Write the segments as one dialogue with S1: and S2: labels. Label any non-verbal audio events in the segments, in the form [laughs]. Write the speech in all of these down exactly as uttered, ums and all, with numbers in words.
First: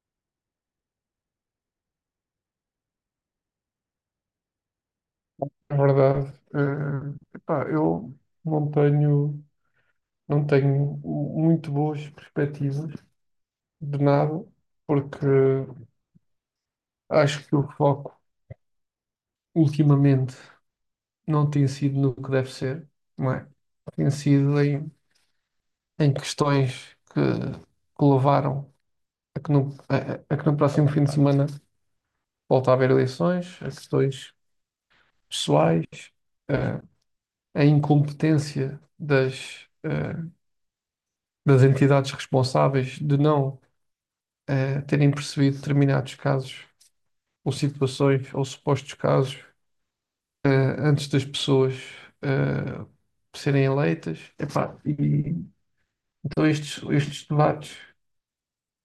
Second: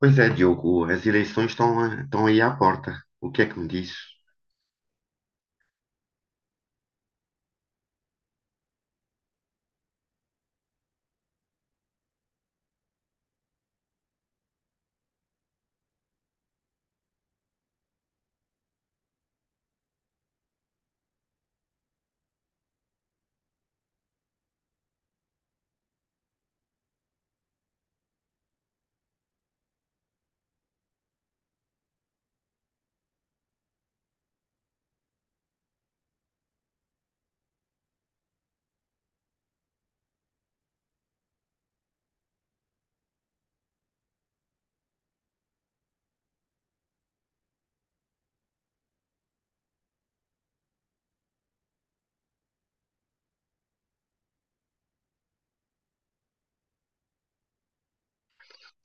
S1: Pois é, Diogo, as eleições estão, a- estão aí à porta. O que é que me diz?
S2: É verdade. Eh, epá, eu não tenho, não tenho muito boas perspectivas de nada, porque acho que o foco ultimamente não tem sido no que deve ser, não é? Tem sido em, em questões que, que levaram a que, no, a, a que no próximo fim de semana volta a haver eleições, a questões pessoais, eh, a incompetência das, eh, das entidades responsáveis de não eh, terem percebido determinados casos ou situações ou supostos casos eh, antes das pessoas eh, serem eleitas. Epá, e, então estes, estes debates,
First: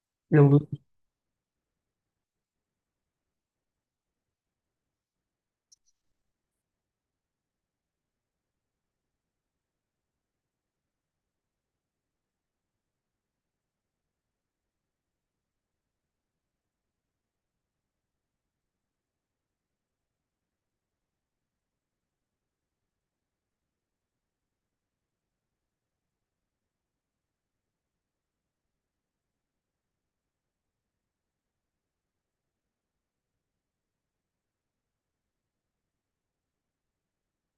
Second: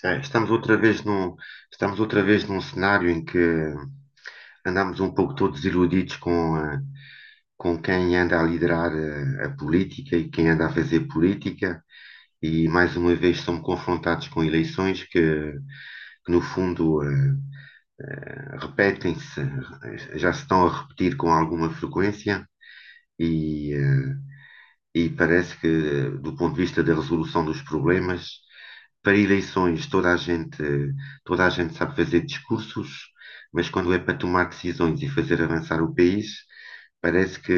S1: É. Estamos
S2: eles
S1: outra vez num, estamos outra vez num cenário em que andamos um pouco todos iludidos com, a- com quem anda a liderar a, a política e quem anda a fazer política, e mais uma vez somos confrontados com eleições que, que no fundo, eh, repetem-se, eh, já se estão a repetir com alguma frequência. E, eh, e parece que, do ponto de vista da resolução dos problemas, para eleições toda a gente, toda a gente sabe fazer discursos, mas quando é para tomar decisões e fazer avançar o país, parece que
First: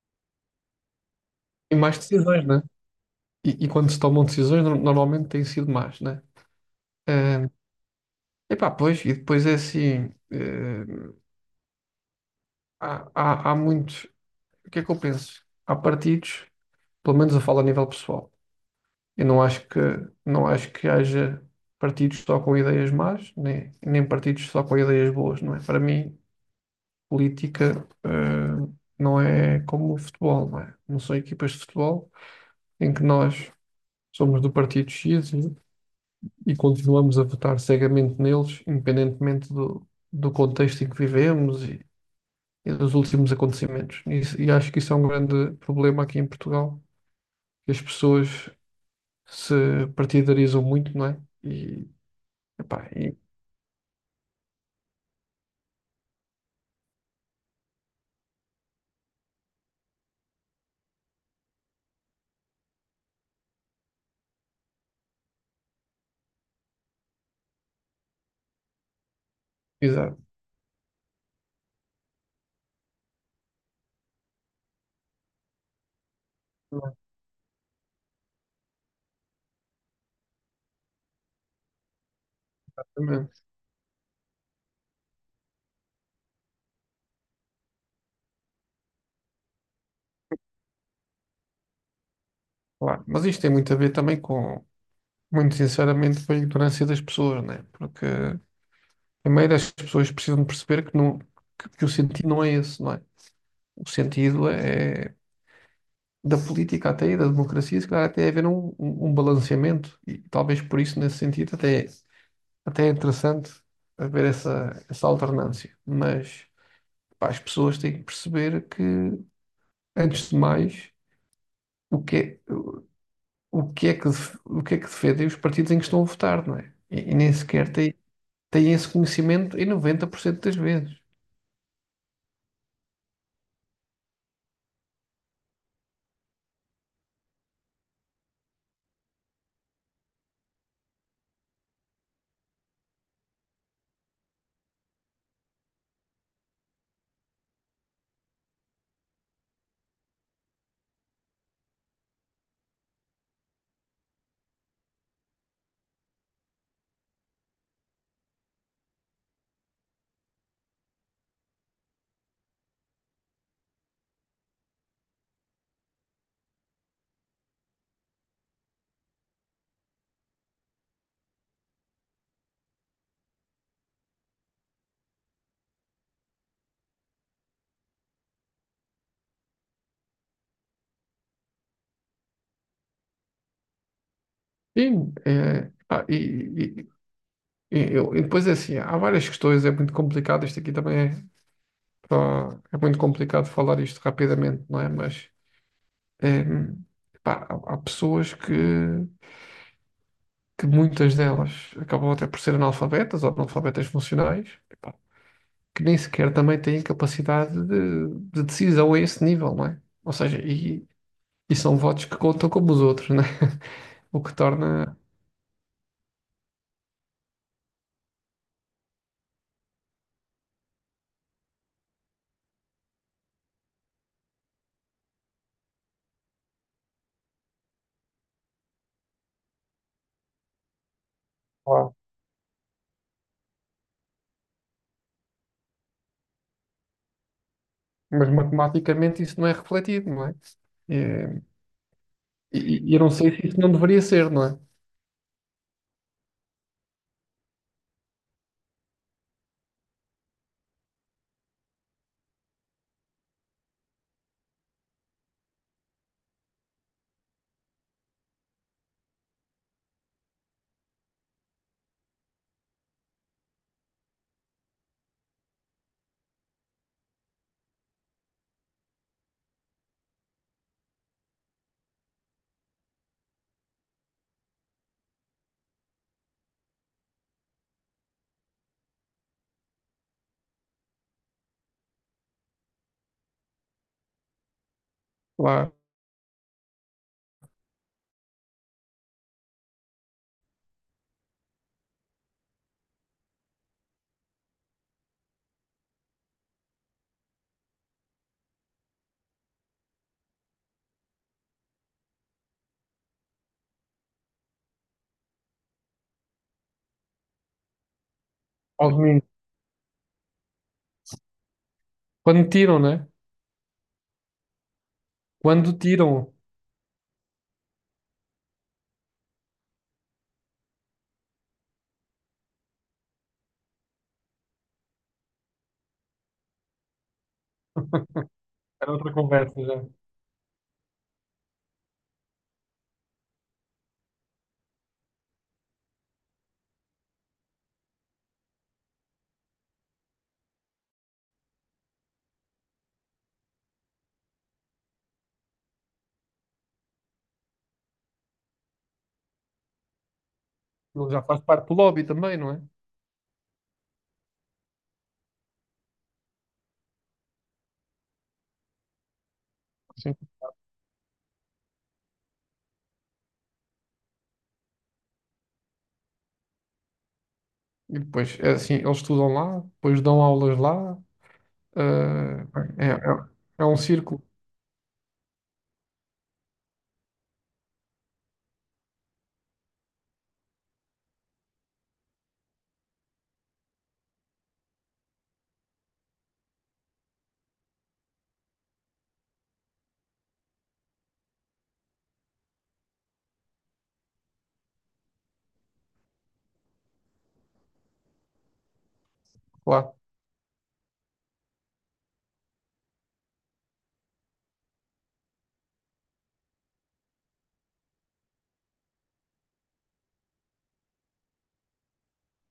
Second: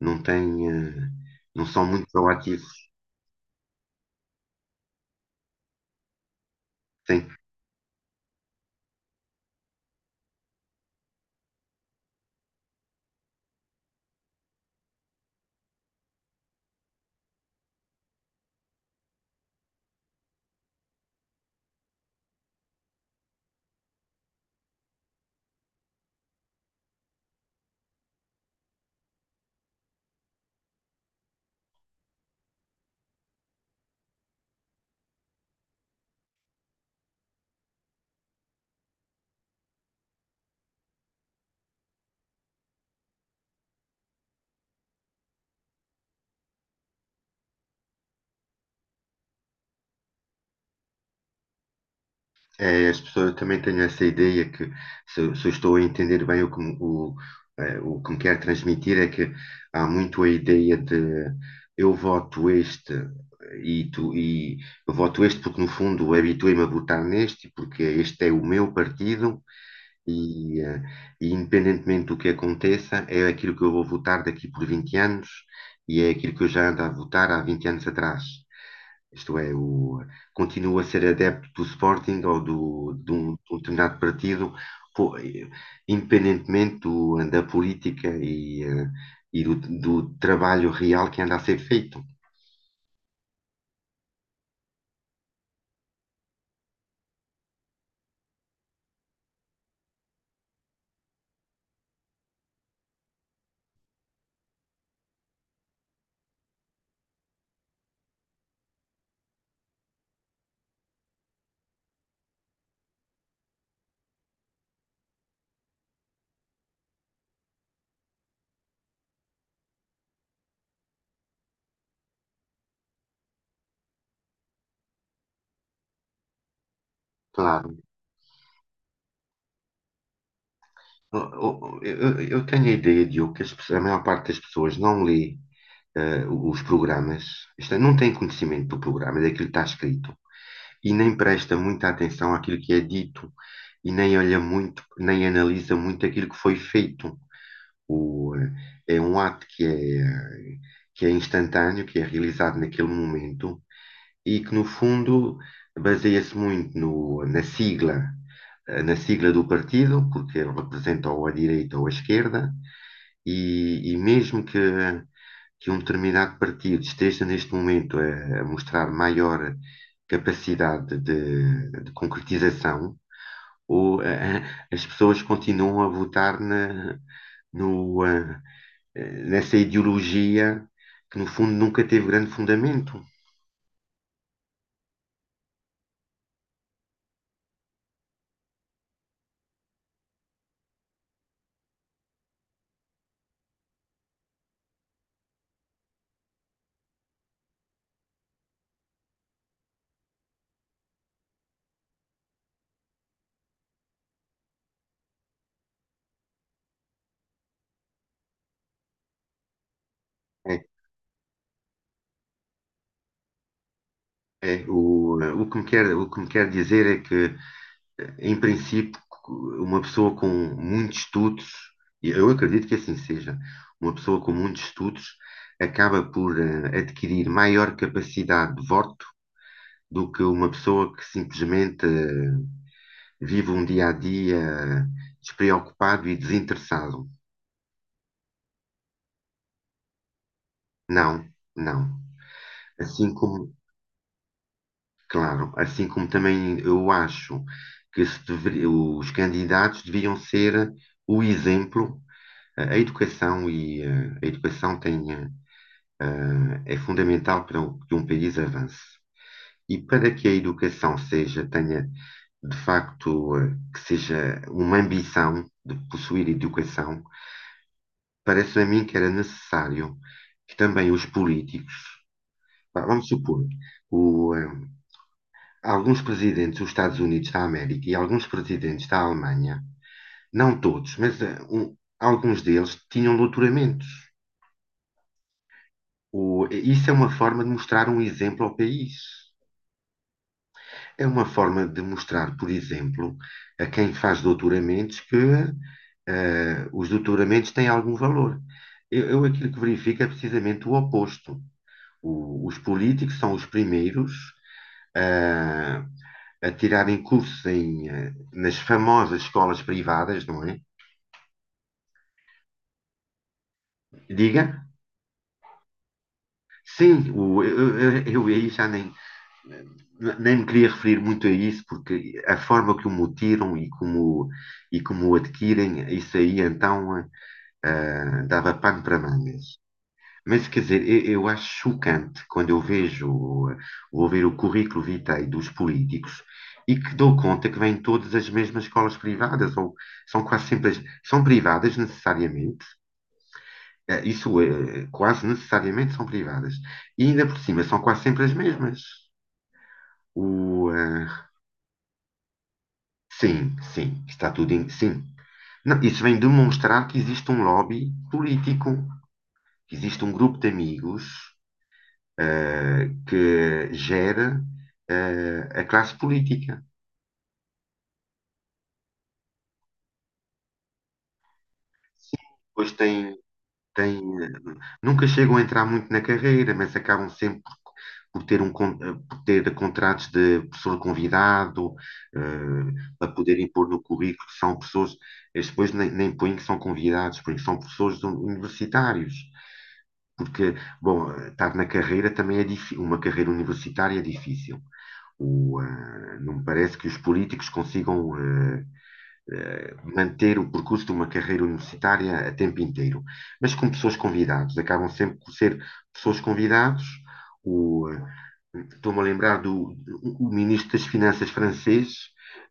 S1: não tem, eh, não
S2: têm
S1: são
S2: mais
S1: muito
S2: decisões, né?
S1: proativos,
S2: E, e quando se tomam decisões, no- normalmente têm sido más, né?
S1: têm.
S2: Eh, epá, Pois, e depois é assim, eh, há, há, há muitos, o que é que eu penso? Há partidos, pelo menos eu falo a nível pessoal. Eu não acho que, Não acho que haja partidos só com ideias más, nem, nem partidos só com ideias boas, não é? Para mim, política, eh, não é como o futebol, não é? Não são equipas de futebol em que nós somos do partido X e, e continuamos a votar cegamente neles, independentemente do, do contexto em que vivemos e, e dos últimos acontecimentos. E, isso- e acho que isso é um grande problema aqui em Portugal, que as pessoas se partidarizam muito, não é? E,
S1: É,
S2: epá,
S1: as pessoas também têm essa ideia que, se, se eu estou a entender bem o que, me- o, eh, o que me quer transmitir, é que há muito a ideia de eu voto este e, tu, e eu voto este porque, no fundo, habituei-me a votar neste, porque este é o meu partido
S2: Exato,
S1: e, eh, e independentemente do que aconteça, é aquilo que eu vou votar daqui por vinte anos e é aquilo que eu já ando a votar há vinte anos atrás. Isto é, o, continua a ser adepto do Sporting ou do, de, um,
S2: exatamente,
S1: de um determinado partido, po- independentemente do- da política e, eh, e do, do trabalho real que anda a ser feito.
S2: claro. Mas isto tem muito a ver também com, muito sinceramente, com a ignorância das pessoas, né? Porque, primeiro, as pessoas precisam de perceber que, não, que, que o sentido não é esse, não é? O sentido é da política até e da democracia, se calhar até haver um, um um balanceamento e talvez por isso, nesse sentido, até, até é interessante haver essa, essa alternância. Mas, pá, as pessoas têm que perceber que, antes de mais, o que é. o que é que, def- o que é que defendem os partidos em que estão a votar, não é? E, e nem sequer
S1: Claro.
S2: têm, têm esse conhecimento em noventa por cento das vezes.
S1: Eu, eu- eu tenho a ideia, Diogo, que as pessoas- a maior parte das pessoas não lê eh, os programas, isto é, não tem conhecimento do programa, é daquilo que está escrito, e nem presta muita atenção àquilo que é dito, e nem olha muito, nem analisa muito aquilo que foi feito. O, eh, É um ato que é, que é instantâneo, que é realizado naquele momento, e que, no fundo, baseia-se muito no- na sigla, eh, na sigla do partido, porque ele representa ou a direita ou a esquerda, e, e mesmo que, que um determinado partido esteja neste momento a, a mostrar maior capacidade de, de concretização, ou, eh, as pessoas continuam a votar na, no, eh, eh, nessa ideologia que, no fundo, nunca teve grande fundamento.
S2: Sim, é, ah, e, e- e- eu- e depois é assim, há várias questões, é muito complicado, isto aqui também é, só- é muito complicado falar isto rapidamente, não é? Mas é, pá, há, há pessoas que que muitas delas acabam até por ser analfabetas ou analfabetas funcionais, epá, que nem sequer também têm capacidade de, de decisão a esse nível, não é? Ou seja,
S1: É,
S2: e, e são votos que contam como os outros, não é? [laughs] O que
S1: é,
S2: torna.
S1: o, o que me quer, o que me quer dizer é que, em princípio, uma pessoa com muitos estudos, e eu acredito que assim seja, uma pessoa com muitos estudos acaba por eh, adquirir maior capacidade de voto do que uma pessoa que simplesmente
S2: Claro.
S1: eh, vive um dia a dia, eh, despreocupado e desinteressado.
S2: Mas matematicamente isso não é refletido, não é?
S1: Não,
S2: É,
S1: não.
S2: E e eu não
S1: Assim
S2: sei se
S1: como,
S2: isso não deveria ser, não é?
S1: claro, assim como também eu acho que se deveria- os candidatos deviam ser o exemplo. A educação e eh, a educação tem, eh, é fundamental para que um país avance. E para que a educação seja, tenha de facto, eh, que seja uma ambição de possuir educação, parece a mim que era necessário que também os políticos, vamos supor, o, eh, alguns presidentes dos Estados Unidos da América e alguns presidentes da Alemanha, não todos, mas eh, um- alguns deles tinham doutoramentos.
S2: Lá,
S1: O- isso é uma forma de mostrar um exemplo ao país. É uma forma de mostrar, por exemplo, a quem faz doutoramentos que eh, os doutoramentos têm algum valor. Eu, eu aquilo que verifico é precisamente o oposto. O- os políticos são os primeiros ah, a tirarem cursos em, eh, nas
S2: ao
S1: famosas
S2: domingo.
S1: escolas privadas, não é?
S2: Quando tiram, não é?
S1: Diga?
S2: Quando tiram.
S1: Sim, o- eu, eu, eu aí já nem nem me queria referir muito a isso, porque a forma que o mutiram e como, e como, o adquirem, isso aí então, ah, dava pano
S2: Era
S1: para
S2: outra
S1: mangas.
S2: conversa já.
S1: Mas quer dizer, eu, eu acho chocante quando eu vejo, vou ver o currículo vitae dos políticos e que dou conta que vêm todas as mesmas escolas privadas, ou são quase sempre, as- são privadas necessariamente, eh, isso é, quase necessariamente são privadas, e ainda por cima são quase sempre as mesmas. O, eh,
S2: Ele já faz parte do lobby também, não é?
S1: Sim, sim, está tudo em. Sim. Não, isso vem demonstrar que existe um lobby político, que existe um
S2: Sim.
S1: grupo de amigos eh, que gera eh, a classe política.
S2: E depois, é assim, eles estudam lá, depois dão aulas lá. eh,
S1: Pois
S2: é,
S1: tem.
S2: é, É um
S1: tem,
S2: círculo
S1: eh, Nunca chegam a entrar muito na carreira, mas acabam sempre por, por ter um, con- eh, por ter contratos de professor convidado, eh, para poderem pôr no currículo que são pessoas. Eles depois nem, nem põem que são convidados, põem que são professores universitários. Porque, bom, estar na carreira também é difícil, uma carreira universitária é difícil. O, ah, não me parece que os políticos consigam ah,
S2: lá.
S1: manter o percurso de uma carreira universitária a tempo inteiro. Mas com pessoas convidadas, acabam sempre por ser pessoas convidadas. O, ah, Estou-me a lembrar do o ministro das Finanças francês.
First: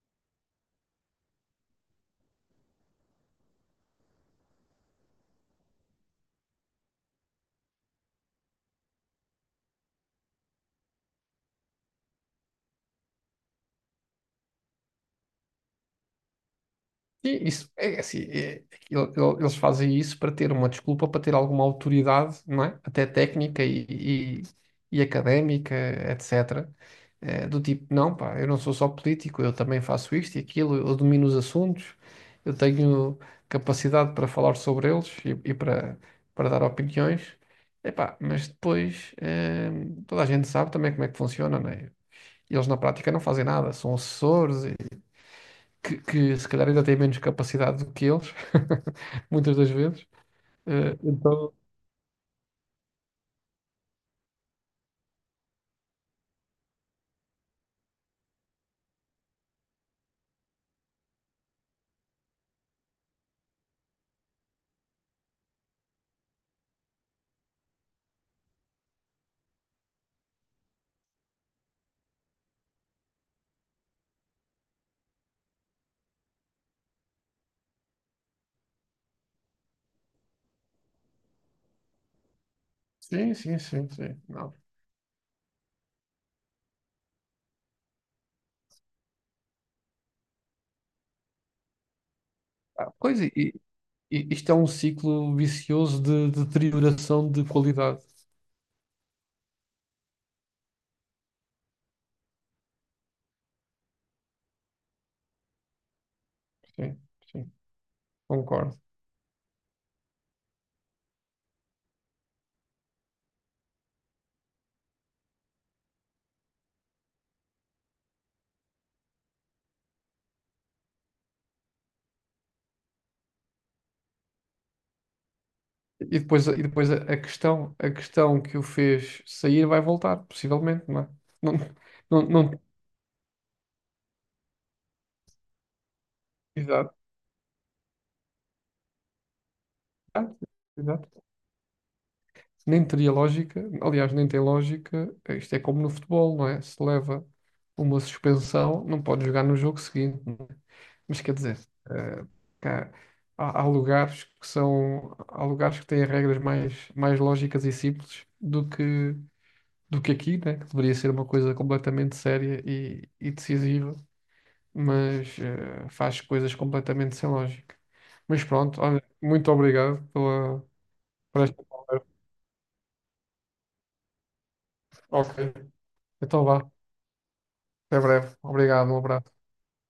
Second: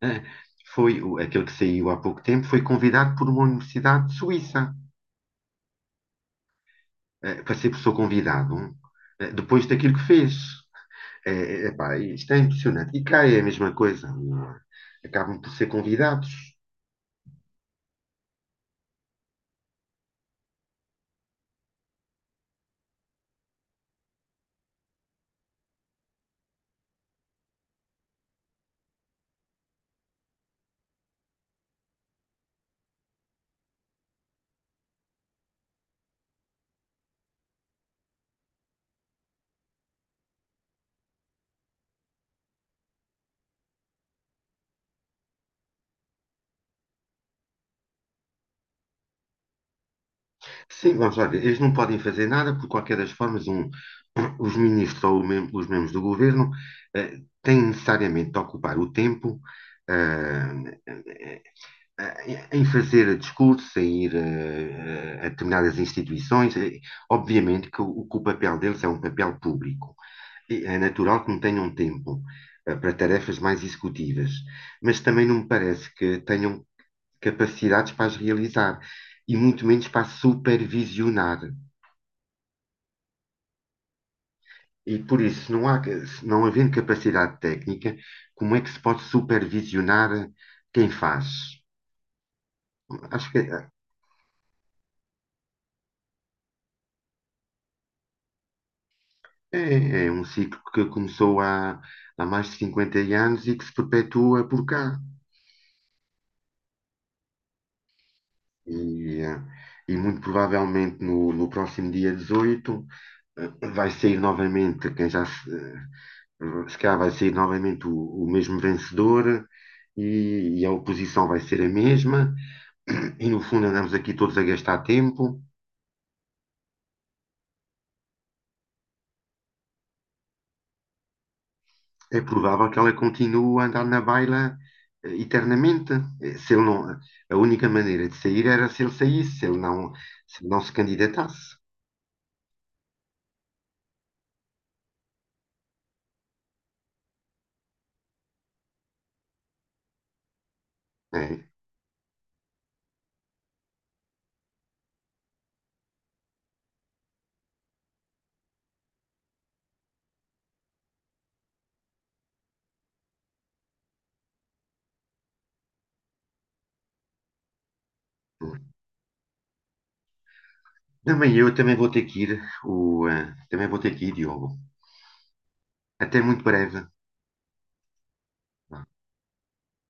S1: uh, Foi aquele que saiu há pouco tempo, foi convidado por uma universidade suíça, uh, para ser professor convidado, uh, depois daquilo que fez. É, epá, isto é impressionante. E cá é a mesma coisa, não é? Acabam por ser convidados.
S2: E isso, é é assim, é- ele- ele- eles fazem isso para ter uma desculpa, para ter alguma autoridade, não é? Até técnica e, e- e académica, etecetera. Eh, do tipo, não, pá, eu não sou só político, eu também faço isto e aquilo, eu domino os assuntos, eu tenho capacidade para falar sobre eles e, e para, para dar opiniões. Epá, mas depois, eh, toda a gente sabe também como é que funciona, não é? E eles na prática não fazem nada, são assessores que, que se calhar ainda têm menos capacidade do que eles, [laughs] muitas das vezes. Eh,
S1: Sim, vamos lá ver.
S2: então,
S1: Eles não podem fazer nada, por qualquer das formas. Um- os ministros ou o mem- os membros do governo eh, têm necessariamente de ocupar o tempo ah, em fazer discursos, em ir eh, a determinadas instituições. Eh, Obviamente que o, que o papel deles é um papel público. E é natural que não tenham tempo eh, para tarefas mais executivas, mas também não me parece que tenham capacidades para as realizar e muito menos para supervisionar.
S2: sim, sim, sim, sim. Não.
S1: E por isso, não há, não havendo capacidade técnica, como é que se pode supervisionar quem faz?
S2: Ah, pois,
S1: Acho
S2: e,
S1: que
S2: e-
S1: é,
S2: e isto é um ciclo vicioso de, de deterioração de qualidade.
S1: é um ciclo que começou há, há mais de cinquenta anos e que se perpetua por cá.
S2: Sim, sim, concordo.
S1: E, e muito provavelmente no, no próximo dia dezoito, eh, vai sair novamente quem já. Hum, Se calhar vai ser novamente o, o mesmo vencedor, e, e a oposição vai ser a mesma. [clears throat] E no fundo andamos aqui todos a gastar tempo.
S2: E depois, e depois a, a questão, a questão que o fez sair vai voltar, possivelmente, não é? Não,
S1: É
S2: não, não,
S1: provável que ela continue a andar na baila, eh, eternamente. Eh, Se ele não,
S2: Exato.
S1: a única maneira de sair era se ele saísse, se ele não
S2: Ah,
S1: se, ele não se
S2: exato.
S1: candidatasse.
S2: Nem teria lógica, aliás, nem tem lógica. Isto é como no futebol, não é? Se leva uma suspensão, não pode jogar no jogo seguinte, não é? Mas quer
S1: É.
S2: dizer, eh, cá- há, há lugares que são, há lugares que têm regras mais, mais lógicas e simples do que, do que aqui, né? Que deveria ser uma coisa completamente séria e, e decisiva, mas eh, faz coisas completamente sem lógica. Mas pronto, olha, muito obrigado pela,
S1: Também
S2: por
S1: eu
S2: esta
S1: também vou ter
S2: conversa.
S1: que ir, o, eh, também vou ter que ir, Diogo.
S2: Ok,
S1: Até muito
S2: então vá.
S1: breve.
S2: Até breve. Obrigado, um abraço.